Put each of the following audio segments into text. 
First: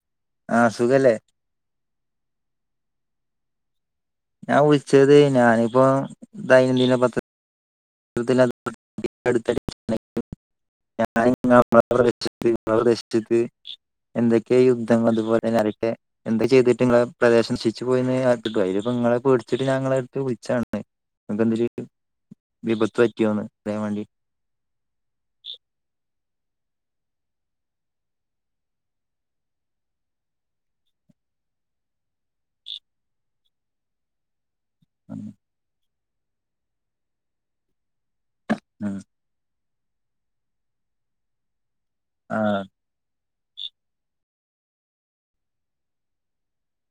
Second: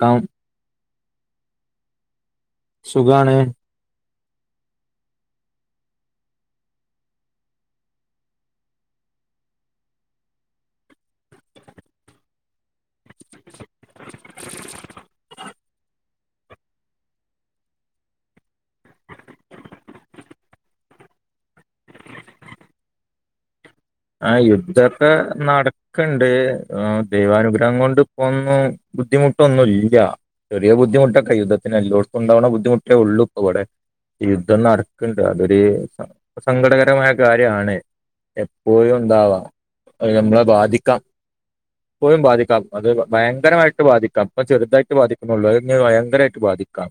ക്കാം ആഹ് സുഖല്ലേ? സുഖാണ് ഞാൻ വിളിച്ചത് ഞാനിപ്പോ ദൈനംദിന പത്ര [unintelligible] ഞാൻ [unintelligible] എന്തൊക്കെ യുദ്ധം അതുപോലെ എന്താ ചെയ്തിട്ട് നിങ്ങളെ പ്രദർശിച്ച് പോയി അ നിങ്ങളെ പേടിച്ചിട്ട് ഞങ്ങളെടുത്ത് വിളിച്ചാണ് നക്ക എന്തരു വിപത്ത് വറ്റാണ് ആ യുദ്ധൊക്കെ നടക്കണ്ട് ദൈവാനുഗ്രഹം കൊണ്ട് ഇപ്പോന്നും ബുദ്ധിമുട്ടൊന്നുല്ല ചെറിയ ബുദ്ധിമുട്ട യുദ്ധത്തിന് എല്ലോട്ത്തുംണ്ടാവുന്ന ബുദ്ധിമുട്ടേ ഉള്ളുവിടെ ദ്ധം നടക്ക്‌ണ്ട് അതൊരു സങ്കടകരമായ കാര്യാണ് പോഴും ആഹ് ഉണ്ടാവാം നമ്മളെ ബാധിക്കാം പ്പോഴും ബാധിക്കാം ആഹ് അത് ഭയ യങ്കരമായിട്ട് ബാധിക്കാം ഇപ്പ ചെറുതായിട്ട് ബാധിക്കുന്നുള്ളൂ അഴ്ഞ്ഞാ ഭയങ്കരമായിട്ട് ബാധിക്കാം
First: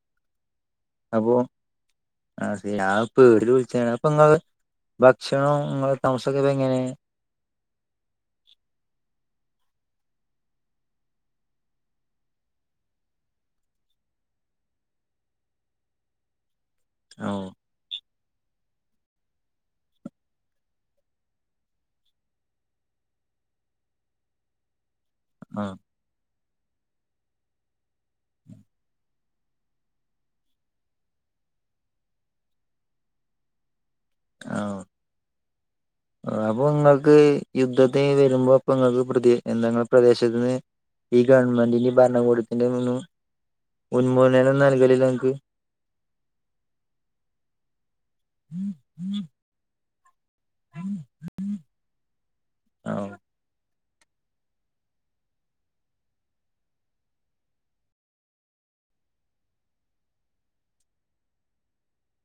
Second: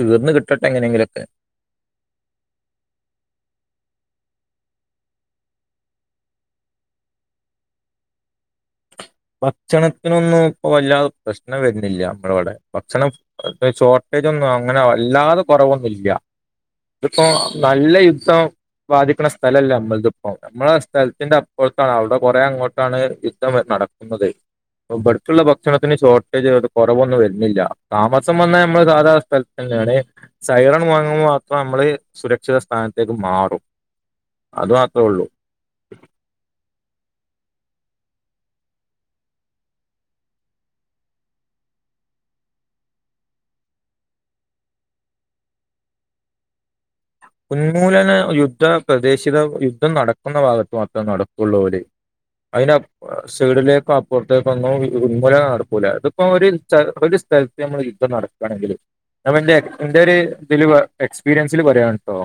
തീർന്ന് കിട്ട അപ്പൊ അതെ ആ പേടില് വിളിച്ചാണ് അപ്പൊ നിങ്ങള് ഭക്ഷണോം ങ്ങളെ താമസൊക്കെ എങ്ങനെ ഭക്ഷണത്തിനൊന്നും ഇപ്പ വല്ലാതെ പ്രശ്നം വരുന്നില്ല നമ്മുടെവിടെ ഭക്ഷണം ഷോർട്ടേജ് ഒന്നും അങ്ങനെ വല്ലാതെ കുറവൊന്നുല്ല ഇതിപ്പോ ഓ നല്ല യുദ്ധം ബാധിക്കുന്ന സ്ഥലല്ല നമ്മളതിപ്പം നമ്മള സ്ഥലത്തിന്റെ അപ്പറത്താണ് അവിടെ കൊറെേ അങ്ങോട്ടാണ് യുദ്ധം നടക്കുന്നത് ബ്ബട്ക്ക്‌ള്ള ആഹ് ഭക്ഷണത്തിന് ഷോ കുറവൊന്നും വരുന്നില്ല താമസം വന്നാൽ നമ്മള് സാധാരണ സ്ഥലത്ത് തന്നെയാണ് സൈറൺ മുഴങ്ങുമ്പോ മാത്ര നമ്മള് സുരക്ഷിത സ്ഥാനത്തേക്ക് മാറും അത് ആഹ് മാത്രേ ഉള്ളൂ അപ്പൊ നിങ്ങൾക്ക് യുദ്ധത്തിന് വരുമ്പോ അപ്പ നിങ്ങൾക്ക് പ്രതി എന്തങ്ങളെ പ്രദേശത്തിന്ന് ഈ ഗവൺമെന്റിന്റിം ഭരണകൂടത്തിന്റിം ഉന്മൂലനം നൽകലില്ലെ ങ്ങക്ക്? ഉന്മൂലന യുദ്ധ പ്രദേശിത യുദ്ധം നടക്ക ക്കുന്ന ഭാഗത്ത മാത്രേ നടക്കുള്ളൂ അതിന് ആ സൈഡിലെ അപ്പുറത്തേക്കൊന്നും ഉന്മൂലനം നടക്കൂല ഇതിപ്പോ ഒരു ഒരു സ്ഥലത്ത് നമ്മൾ യുദ്ധം നടക്കാണെങ്കില് നമ്മന്റെ ന്റെര് എക്സ്പീരിയൻസില് പറയാണ് ട്ടോ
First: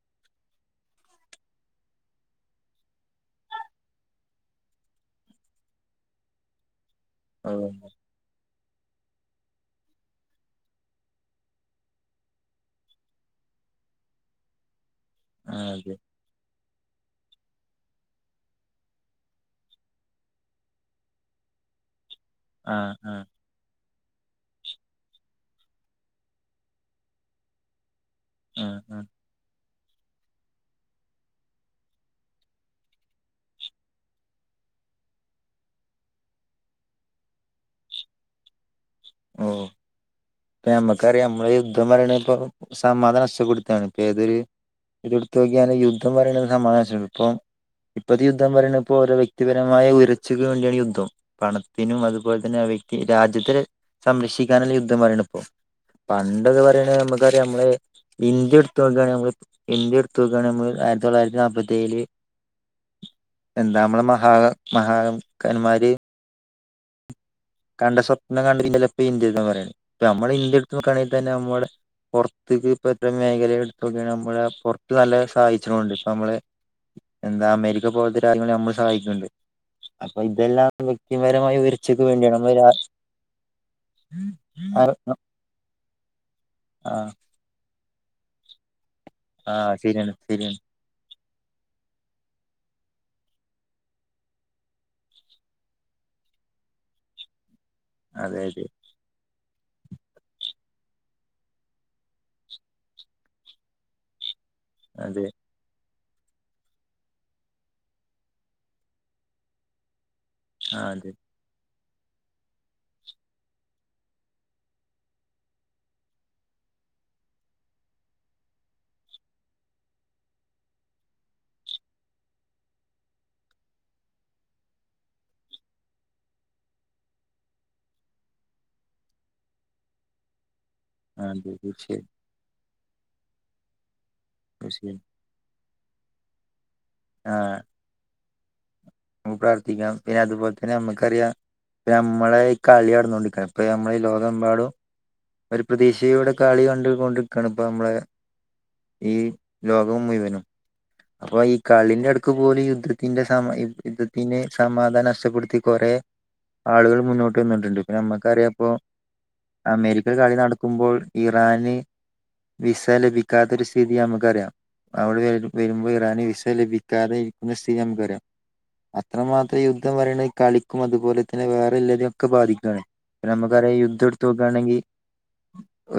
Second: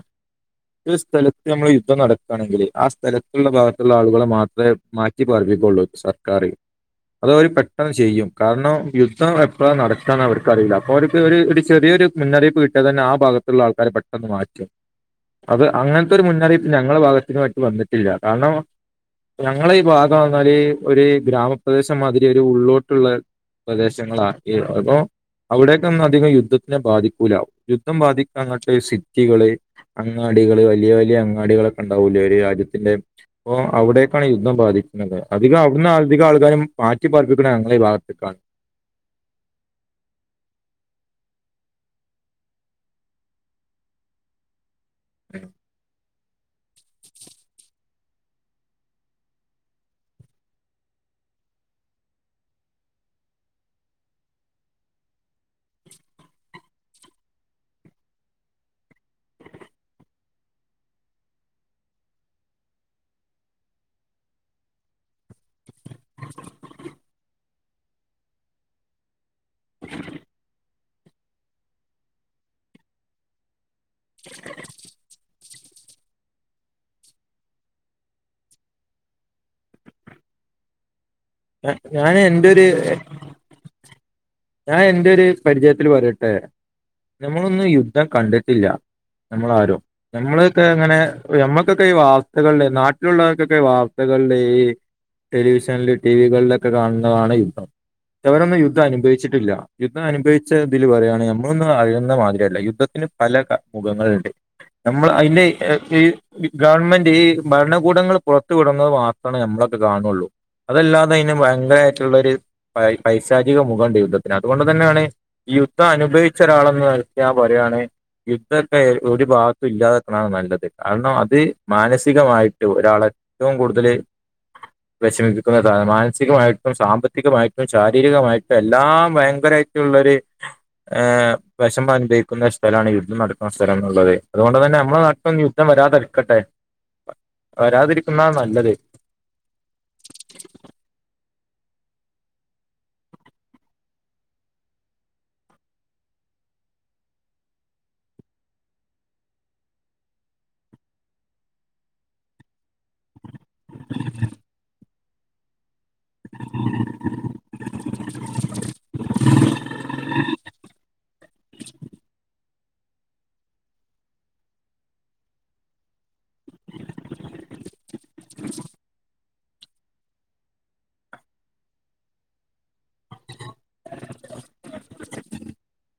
ഒരു സ്ഥലത്ത് നമ്മള് യുദ്ധം നടക്കാണെങ്കിലേ ആ സ്ഥലത്തുള്ള ഭാഗത്തുള്ള ആളുകളെ മാത്രേ മാറ്റി പാർപ്പി [unintelligible] സർക്കാർ അത് അവര് ഓ പെട്ടെന്ന് ചെയ്യും കാരണം. യുദ്ധം എപ്പളാ നടക്കാന്ന് അവർക്കറീല അപ്പോ ഒരിത് ഒരു [unintelligible] ചെറിയൊരു മുന്നറിയിപ്പ് കിട്ടിയത്തന്നെ ആ ഭാഗത്തുള്ള ആൾക്കാര പെട്ടന്ന് മാറ്റും ആ അത് അതെ അങ്ങനത്തെ ഒരു മുന്നറിയിപ്പ് ഞങ്ങള ഭാഗത്തിനു വന്നിട്ടില്ല കാരണം ഞങ്ങള ഈ ഭാഗം [unintelligible] ഒരു ഗ്രാമപ്രദേശം മാതി ഒരു ആ ഉള്ളോട്ടുള്ള ആ പ്രദേശങ്ങളാണ് ഈ [unintelligible] അവിടേക്കൊന്നും അധികം യുദ്ധത്തിനെ ബാധിക്കൂല യുദ്ധം ആ ബാധിക്കങ്ങട്ട് ആ സിറ്റികൾ. അങ്ങാടികള് വലിയ വലിയ അങ്ങാടികളൊക്കെ ഉണ്ടാവൂലേ ഒരു രാജ്യത്തിന്റെ. ഇപ്പൊ അവിടേക്കാണ് യുദ്ധം ബാധിക്കുന്നത് അധികം ഔട്ന്ന് അധികം ആൾക്കാരും മാറ്റി പാർപ്പിക്ക്ണത് ഞങ്ങളെ ഈ ഭാഗത്ത്ക്കാണ്. [inaudible] ഓ. ഇപ്പ നമ്മക്കറിയാ നമ്മള യുദ്ധം പറിണത് ഇപ്പോ സമാധം നഷ്ടപെടുത്താണ് ഇപ്പൊ ഏതൊരു. ഇതെടുത്തോക്കിയാല് യുദ്ധം പറിണത് [unintelligible] ഇപ്പം. ഇപ്പത്തെ യുദ്ധം പറിയാണെ ഇപ്പോ ഓരോ വ്യക്തിപരമായ ഉയർച്ചക്ക് വേണ്ടിയാണ് യുദ്ധം പണത്തിനും അതുപോൽ തന്നെ. [unintelligible] രാജ്യത്തെ സംരക്ഷിക്കാനെല്ലെ യുദ്ധം പറിണ [inaudible] പണ്ടക്കെ പറിയാണ് മ്മക്കറിയാ മ്മള്. ഇന്ത്യ ഇട്ത്തൊക്കാണ് നമ്മൾ ഇന്ത്യ ഇട്ത്തൊക്കാണ് നമ്മള് ആയിരത്തി തൊള്ളായിരത്തി നാപ്പത്തി ഏഴില്. എന്താ മ്മളെ മഹാ ഹ് മഹാഹ് ക്കന്മാര്. [inaudible] കണ്ട സ്വപ്നം കണ്ട നമ്മള് ഇന്ത്യ ത്തോക്കണെങ്കിൽ തന്നെ നമ്മളെ പുറത്ത്ക്ക് ഇപ്പത്തെ മേഖലയെ ഇട്ത്തൊക്കാണ് നമ്മളെ പൊറത്ത് നല്ല സായ് ണ്ട് ഇപ്പമ്മൾ. എന്താ അമേരിക്ക പോൽത്തെ രാജ്യങ്ങളെ നമ്മള് സഹായിക്ക്ണ്ട് അപ്പൊ ഇതെല്ലാ ക്തിപരമായ ഉയർച്ചക്ക് ഞാൻ വേണ്ടിയാണ് എന്റെ നമ്മളെ ഒരു രാ ഞാൻ എന്റൊരു പരിചയത്തിൽ പറിയട്ടെ ആഹ് നമ്മളൊന്നും യുദ്ധം കണ്ടിട്ടില്ല. നമ്മള ആഹ് ആാരോ ശരിയാണ് ശരിയാണ് നമ്മളൊക്കെ അങ്ങനെ. ഇപ്പൊ ഞമ്മക്കൊക്കെ ഈ വാർത്തകള്ല് നാട്ടിലുള്ളവർക്കൊക്കെ വാർത്തകള്ല് ഈ. ടെലിവിഷൻൽ ടീവികളിലൊക്കെ കാണ്ന്നതാണ് യുദ്ധം അതെ ഇവിടൊന്നു അതെ യുദ്ധം അനുഭവിച്ചി ട്ടില്ല യുദ്ധം അനുഭവിച്ച ഇതിൽ പറിയാണെ ഞമ്മളൊന്നും മാതിരിയല്ല യുദ്ധത്തിന് പല മുഖങ്ങളുണ്ട്. നമ്മൾ അതെ അയിന്റെ എ ഇ. ഈ ഗവൺമെന്റ് ഈ ഭരണകൂടങ്ങൾ പുറത്തു വിടുന്നത് മാത്രമാണ് നമ്മളൊക്കെ കാണുള്ളൂ. ആഹ് അതെ അതല്ലാതെ അയിന് ഭയങ്കരായിട്ടുള്ളൊരു പൈ പൈശാചിക മുഖണ്ട് യുദ്ധ പിന്നെ അതുകൊണ്ട് തന്നേണ് യുദ്ധം അനുഭവിച്ച ഒരാളെന്ന് നൽക്ക് ഞാൻ പറിയാണ്. യുദ്ധക്കെ ഒരു ഭാഗത്തും ഇല്ലാതക്കാണ് നല്ലത് കാരണം അത് മാനസികമായിട്ട് ഒരാളെ. റ്റവും കൂടുതല്. വെഷമിപ്പിക്കുന്ന [unintelligible] മാനസികമായിട്ടും സാമ്പത്തികമായിട്ടും ശാരീരികമായിട്ടും എല്ലാ ഭയങ്കരായിട്ടുള്ളൊരു ഏ അതെ വെഷമ തീർച്ചയായും അനുഭവിക്കുന്ന ശ് സ്ഥലാണ് യുദ്ധം നടക്കുന്ന സ്ഥലം ന്നുള്ളത് അതുകൊണ്ടുതന്നെ തീർച്ചയായും നമ്മളെ നാട്ടിലൊന്നു യുദ്ധം വരാതെരുക്കട്ടെ. ആഹ് വരാതിരിക്കുന്ന നല്ലത്. നമുക്ക് പ്രാർത്ഥിക്കാം പിന്നെ അതുപോലെ തന്നെ നമുക്കറിയാം നമ്മളെ ഈ കളി നടന്നൊണ്ടിക്ക ഇപ്പ നമ്മള ഈ ലോകമെമ്പാടും. ഒരു പ്രതീക്ഷയോടെ കളി കണ്ടുകൊണ്ട്ക്കാണ് ഇപ്പൊ മ്മളെ. ഈ ലോകം മുഴുവനും അപ്പൊ ഈ കളിന്റെടുക്ക് പോലും യു യുദ്ധത്തിന്റെ സമാ യുദ് യുദ്ധത്തിന്റെ സമാധാനം നഷ്ട്ടപ്പെട്ത്തി കൊറെേ. ആളുകൾ മുന്നോട്ട് വന്നിട്ട്ണ്ട് ഇപ്പൊ നമ്മക്കറിയാം പ്പൊ. അമേരിക്ക കളി നടക്കുമ്പോൾ ഇറാന്. വിസ ലഭിക്കാത്തൊരു സ്ഥിതി മ്മക്കറിയാ അവിടെ വരുമ്പോ ഇറാന് വി അത്രമാത്രം യുദ്ധം പറിണത് കളിക്കും അതുപോലെ തന്നെ വേറെള്ളിതി ഒക്കെ ബാധിക്കാണ്. നമ്മക്കറിയാം യുദ്ധ ഇട്ത്തോക്കാണെങ്കി.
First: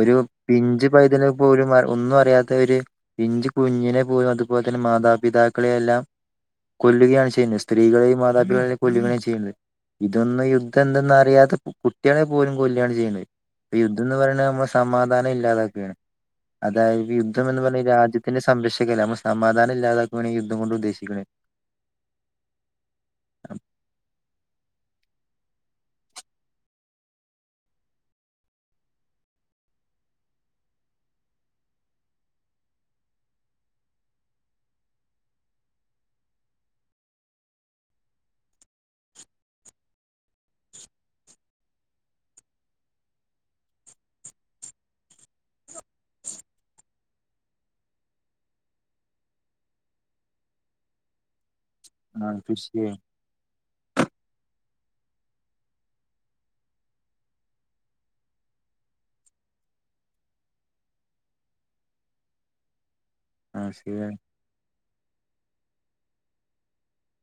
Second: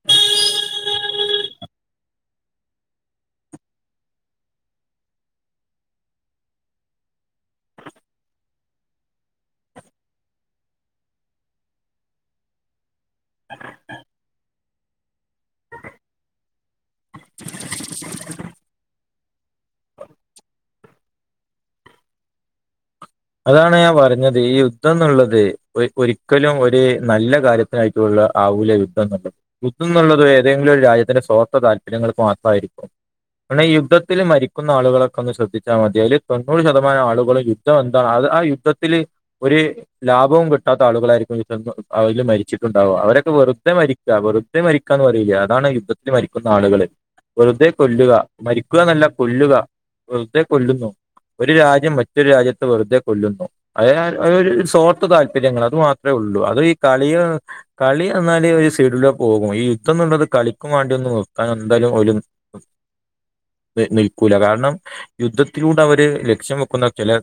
ഒരു പിഞ്ച് പൈതല് പോലും വ ഒന്നു അറിയ ഒരു പിഞ്ചു കുഞ്ഞിനെ പോലും അതുപോലെ തന്നെ മാതാപിതാക്കളെയെല്ലാം ത് കൊല്ലുകയാണ് ചെയ്യുന്നത് സ്ത്രീകളെയും മാതാപിതാക്കളെയും കൊല്ലുകയേയും ചെയ്യുന്നത് ഇതൊന്നും യുദ്ധം എന്തെന്ന് അറിയാതെ കുട്ടികളെ പോലും കൊലുകയാണ് ചെയ്യണുന്നത് ഇ യുദ്ധം എന്ന് പറയ സമാധാനം ഇല്ലാതാക്കയാണ് അതായത് യുദ്ധം എന്ന് പറഞ്ഞ് രാജ്യത്തിന്റെ സംരക്ഷിക്കല്ല നമ്മൾ സമാധാനം ഇല്ലാതാക്കുകയാണെങ്ക യുദ്ധം കൊണ്ട് ഉദ്ദേശിക്കണ അതാണ് ഞാൻ പറഞ്ഞത് ഈ യുദ്ധം എന്നുള്ളത് ഒരിക്കലും ഒരു നല്ല കാര്യത്തിനായിട്ടുള്ള ആവൂലെ യുദ്ധം എന്നുള്ളത് യുദ്ധം എന്നുള്ളത് ഏതെങ്കിലും രാജ്യത്തിന്റെ സ്വാർത്ഥ താല്പര്യങ്ങൾക്ക് മാത്രമായിരിക്കും അണം ഈ യുദ്ധത്തിൽ മരിക്കുന്ന ആളുകളൊക്കെ ഒന്ന് ശ്രദ്ധിച്ചാൽ മതിയൽ തൊണ്ണൂറ് ശതമാം ആളുകളും യുദ്ധം അ അത് ആ യുദ്ധത്തിൽ ഒരു ലാഭവും കിട്ടാത്ത ആളുകളായിരിക്കും അതിൽ മരിച്ചിട്ടുണ്ടാവുക അവരൊക്കെ വെറുതെ മരിക്കുക വെറുതെ മരിക്കാന്ന് പറയില്ല അതാണ് യുദ്ധത്തില് മരിക്കുന്ന ആളുകള് വെറുതെ കൊല്ലുക മരിക്കുക എന്നല്ല കൊല്ലുക വെറുതെ കൊല്ലുന്നു ഒരു രാജ്യ മറ്റൊരു ആ രാജ്യത്ത് കൃഷിയെ വെറുതെ കൊല്ലുന്നു അത ഒരു സ്വാർത്ത താല്പര്യങ്ങൾ അത് മാത്രമേ ഉള്ളൂ അത് ഈ കളി കളി എന്നല് സീഡില പോകും ഈ യുദ്ധം നുള്ളത് കളിക്കും വേണ്ടി ഒന്ന് നിർത്താൻ എന്തായാലും ഒരു ആ ശരിയാണ് നിൽക്കൂല കാരണം യുദ്ധത്തിലൂടെ അവര് ലക്ഷ്യം വെക്കുന്ന ചില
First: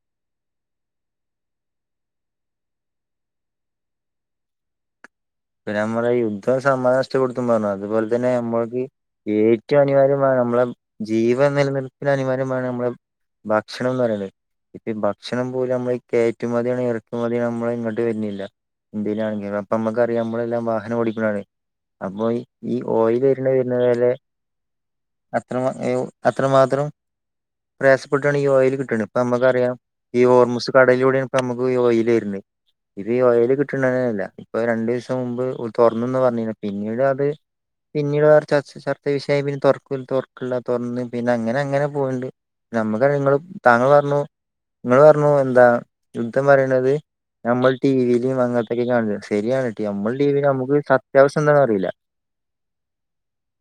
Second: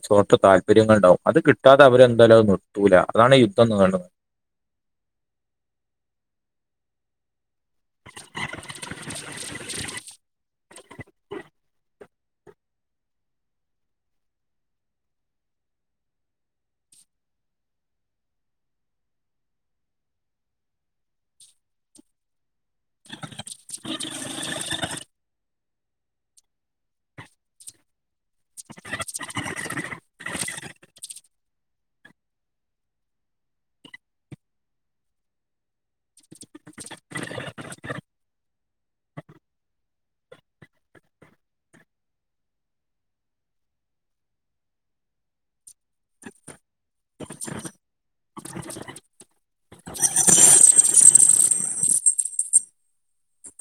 താല്പര്യങ്ങൾണ്ടാവും അത് കിട്ടാതെ അവരെന്തായാല നിർത്തൂല അതാണ് യുദ്ധം എന്ന് കാണ്ടുന്നത് പിന്നെ നമ്മുടെ യുദ്ധം [unintelligible] പറഞ്ഞു അതുപോലെ തന്നെ നമ്മൾക്ക് ഏറ്റവും അനിവാര്യമാണ് നമ്മളെ ജീവൻ നിലനിൽപ്പി അനിവാര്യമാണ് നമ്മള് ഭക്ഷണം എന്ന് പറയുന്നത് ഇപ്പ ഭക്ഷണം പോലും നമ്മൾ കയറ്റുമതിയാണ് ഇറക്കുമ മതി മ്മള ഇങ്ങോട്ട് വരുന്നില്ല ഇന്ത്യയിലാണെങ്ക അപ്പ നമ്മുക്കറിയാം നമ്മളെല്ലാം വാഹനം ഓടിക്കാണ് അപ്പോ ഈ ഓയിൽ വര് വര്ണ വരെ അ അത്ര മാത്രം പ്ര ട്ടാണ് ഇ ഓയില് കിട്ടണ്ത് ഇപ്പ നമ്മക്കറിയ ഈ ഓർമൂസ് കടിലൂടെയ നമുക്കീ ഓയില് വരുന്നെ ഇ ഓയില് കിട്ടണ ല്ല ഇപ്പൊ രണ്ടു ദിവസം മുമ്പ് തുറന്നന്ന് പറഞ്ഞന്ന പിന്നീട് അത് പിന്നീട് വേറെ ചർ ചർച്ച വിഷയമായി പിന്നെ തുറക്ക തുറക്കില്ല തുറന്നന്ന് പിന്നെ അങ്ങനെ അങ്ങനെ പോയിണ്ട് നമ്മുക്ക് നിങ്ങള് താങ്കൾ പറഞ്ഞു നിങ്ങള് പറഞ്ഞു എന്താ യുദ്ധം പറയുന്നത് നമ്മൾ ടിവിയിലും അങ്ങനത്തൊക്കെ കാണ ശരിയാണട്ടി നമ്മുടെ ടിവി നമുക്ക് സത്യാവശ്യം എന്താന്ന അറിയില്ല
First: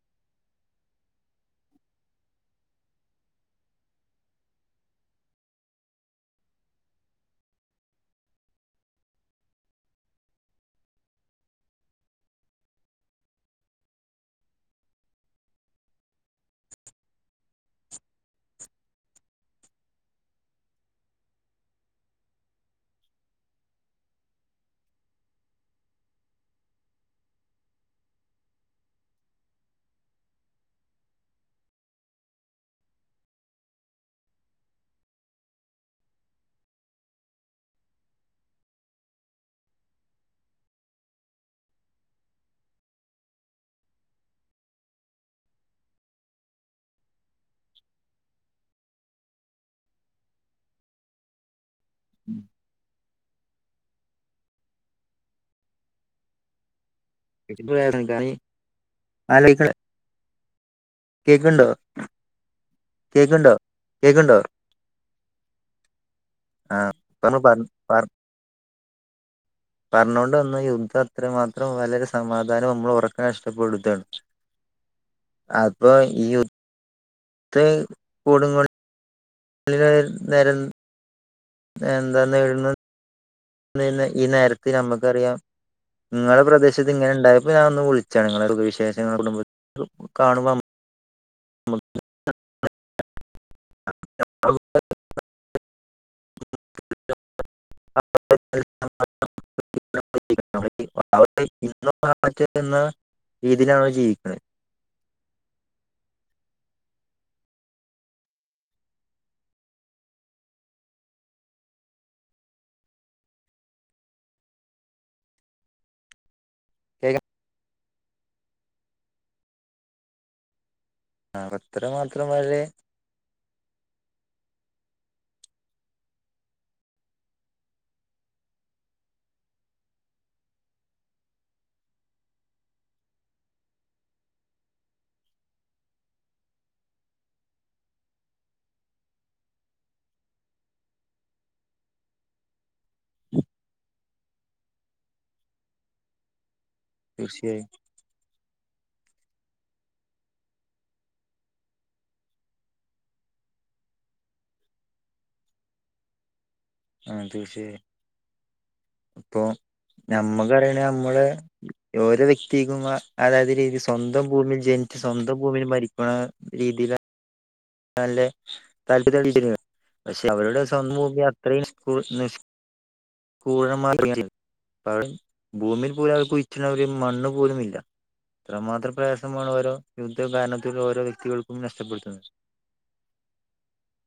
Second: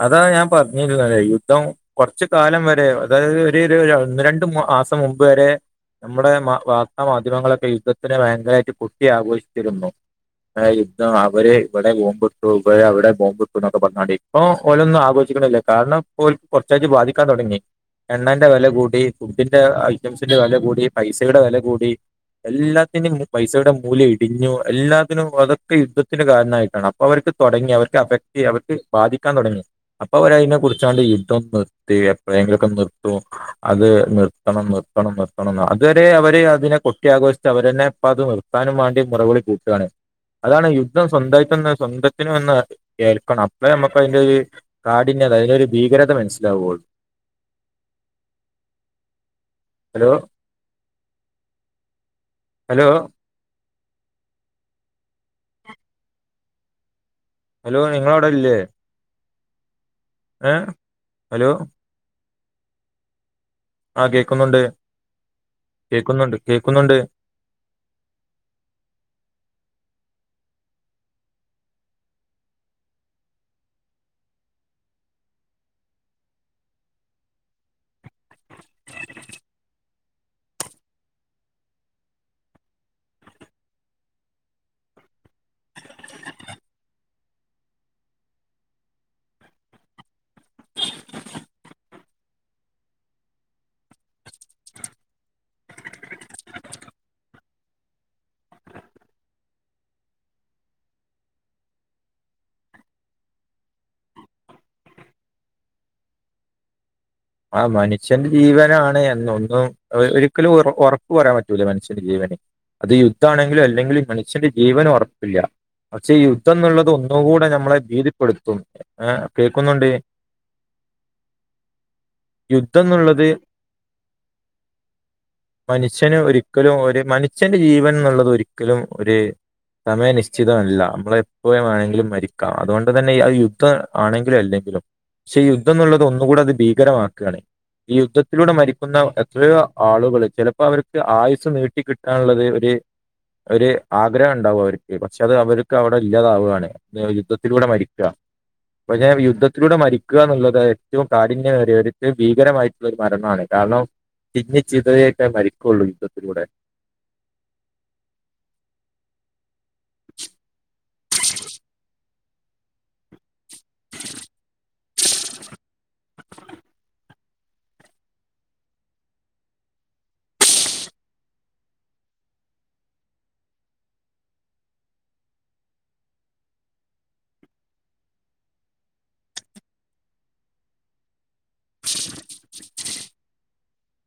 അതാ ഞാൻ പറഞ്ഞിരുന്നല്ലേ യുദ്ധം കൊറച്ച കാലം വരെ അതായത് ഒരു ഒരു ഒന്നു രണ്ട് മാസം മുമ്പ് വരെ നമ്മടെ വാർത്താ മാധ്യമങ്ങളൊക്കെ യുദ്ധത്തിനെ ഭയങ്കരായിട്ട് പൊട്ടി ആഘോഷിച്ചിരുന്നു യുദ്ധം അവര് ഇവിടെ ബോബിട്ടു ഇവ അവിടെ ബോബിട്ടു എന്നൊക്കെ പറഞ്ഞാ ഇപ്പൊ ഓലൊന്നും ആഘോശിക്കണില്ല കാരണം ഇ കുറച്ചഴ്ച്ച് ബാധിക്കാൻ തൊടങ്ങി എണ്ണന്റെ വില കൂടി ഫുഡിന്റെ ഐറ്റംസിന്റെ വില കൂടി പൈസയുടെ വില കൂടി എല്ലാത്തിനും പൈസയുടെ മൂല്യം ഇടിഞ്ഞു എല്ലാത്തിനും അതൊക്കെ യുദ്ധത്തിന്റെ കാരണയിട്ടാണ് അപ്പൊ അവർക്ക് തൊടങ്ങി അവർക്ക് അവക്തി അവർക്ക് ബാധിക്കാൻ തുടങ്ങി അപ്പൊ അവര അതിനെ കുറിച്ചണ്ട് യുദ്ധം നിർത്തി എപ്പോഴെങ്കിലൊക്കെ നിർത്തു അത് നിർത്തണം നിർത്തണം നിർത്തണം അതുവരെ അവര് അതിനെ കൊട്ടി ആഘോഷിച്ച് അവരന്നെ ഇപ്പ അത് നിർത്താനും മൊറവിളി കൂട്ടാണ് അതാണ് യുദ്ധം സ്വന്തായിട്ടന്ന് സ്വന്തത്തിനും എന്ന് കേൾക്കണം അ നമുക്ക് അതിന്റെറെ ഒരു കാഠിന്യത അതിറെ ഒരു ഭീകരത മനസ്സിലാവയുള്ളൂ ഹലോ ഹലോ ഹലോ നിങ്ങളവിടെ [unintelligible] ഇല്ലേ ആലോക്ക ഏ ഹലോ കേക്കുണ്ടോ കേക്കുണ്ടോ ആ കേക്കണ്ടോർ കേൾക്കുന്നുണ്ട് കേൾക്കുന്നുണ്ട് ആ കേൾക്കുന്നുണ്ട് പറ പറ പറ കാരണം കൊണ്ട് വന്ന യുദ്ധം അത്രമാത്രം വളരെ സമാധാനം നമ്മൾ ഉറക്കം നഷ്ടപ്പെടുകയാണ് അപ്പൊ [unintelligible] കൊല്ലി നേരം എന്താ നേടുന്നത് ഈ നേരത്തെ നമ്മുക്കറിയാം നിങ്ങളുടെ പ്രദേശത്ത് ഇങ്ങനെ ഉണ്ടായപ്പോ ഞാൻ ഒന്ന് വിളിച്ചാണ് നിങ്ങളെ വിശേഷങ്ങളുടെ [unintelligible] [unintelligible] [inaudible] [inaudible] രീതിയിലാണ് അവര് ജീവിക്കുന്നത് ആ മനുഷ്യന്റെ ജീവനാണ് എന്നൊന്നും ഒരിക്കലും ഒറപ്പ് പറയാൻ പറ്റൂല മനുഷ്യന്റെ ജീവന് അത് യുദ്ധാണെങ്കിലും അല്ലെങ്കിൽ മനുഷ്യന്റെ ജീവന് ഒറപ്പില്ല പക്ഷേദ്ധം കത്ത എന്നുള്ളത് കേൾക്കാം ഒന്നുകൂടെ നമ്മളെ ഭീതിപ്പെടുത്തും ഏ കേൾക്കുന്നുണ്ടേ ആഹ യുദ്ധന്നുള്ളത് മനുഷ്യന് ഒരിക്കലും ഒരു മനുഷ്യ ജീവൻ എന്നുള്ളത് ഒരിക്കലും ഒരു സമയനിശ്ചിതല്ല നമ്മള എപ്പോയ് വേണെങ്കിലും മരിക്കാം അതുകൊണ്ട് തന്നെ അത് യുദ്ധം ആണെങ്കിലും അല്ലെങ്കിലും പക്ഷേ യുദ്ധംന്നുള്ളത് ഒന്നുകൂടെ അത് ഭീകരമാക്കുകയണേ ഈ യുദ്ധത്തിലൂടെ മരിക്കുന്ന എത്രയോ ആളുകൾ ചെലപ്പോ അവർക്ക് ആയുസ് നീട്ടി കിട്ടാനുള്ളത് ഒരു ഒരു ആഗ്രഹം ഉണ്ടാവും അവർക്ക് പക്ഷെ അത് അവർക്ക് അവിടെ ഇല്ലാതാവുകയാണ് യുദ്ധത്തിലൂടെ തീർച്ചയായും മരിക്കുക അൊ ഞാൻ യുദ്ധത്തിലൂടെ മരിക്കുക എന്നുള്ളത് ഏറ്റവും കാഠിന്യമായി ത്ത് ഭീകരമായിട്ടുള്ള ഒരു മരണമാണ് കാരണം തിഞ്ഞ ചിതയൊക്കെ മരിക്കയുള്ളൂ യുദ്ധത്തിലൂടെ ആ തീർച്ചയായും ഇപ്പൊ നമ്മക്ക് പറണ നമ്മള് ഓരോ വ്യക്തിക്കും അതായത് രീതി സ്വന്തം ഭൂമിയിൽ ജനിച്ച്ു സ്വന്തം ഭൂമയിൽ മരിക്കുന്ന രീതിയില നല്ലേ താല്പര്യ കളിച്ചിരുന്നു പക്ഷെ അവരുടെ സ്വന്തമൂമ്യ അത്രയും നികൂരമാക്ക അ അവ ഭൂമിയിൽ പോല അവർക്ക് ഇച്ചണ ഒരു മണ്ണ് പോലുമില്ല ഇത്രമാത്രം പ്രയാസമാണ് ഓരോ യുദ്ധ കാരണത്തിലൽ ഓരോ വ്യക്തികൾക്കും നഷ്ടപ്പെടുത്തുന്നത്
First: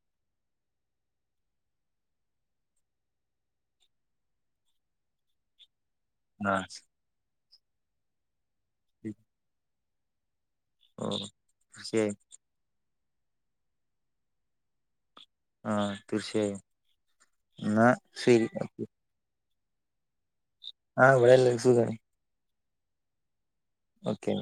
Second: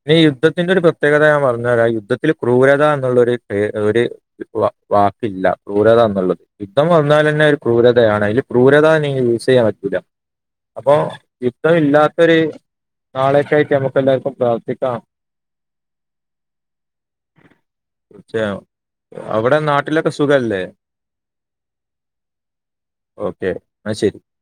ഇനി യുദ്ധത്തിന്റെ ഒരു പ്രത്യേകത ഞാൻ പറഞ്ഞുരാ യുദ്ധത്തിൽ ക്രൂരത എന്നുള്ളരു ഒരു വാക്കില്ല ക്രൂരത എന്നുള്ളത് യുദ്ധം വന്നൽ തന്നെ ഒരു ക്രതയാണ് അതില് ക്രത നിങ്ങ യൂസ് ചെയ്യാൻ പറ്റൂല്ല അപ്പൊ ഓ യുദ്ധം തീർച്ചയായും ഇല്ലാത്തൊരു നാളേക്കായിട്ട് നമുക്ക് എല്ലാവർക്കും പ്രാർത്ഥിക്കാം ആഹ തീർച്ചയായും എന്നാ ശരി ഓ ഇവി നാട്ടിലക്കെ സുഖമല്ലേ ആഹ വളല്ല ശു തണ ഓക്കെ എന്നാ ശരി. ഓക്കെ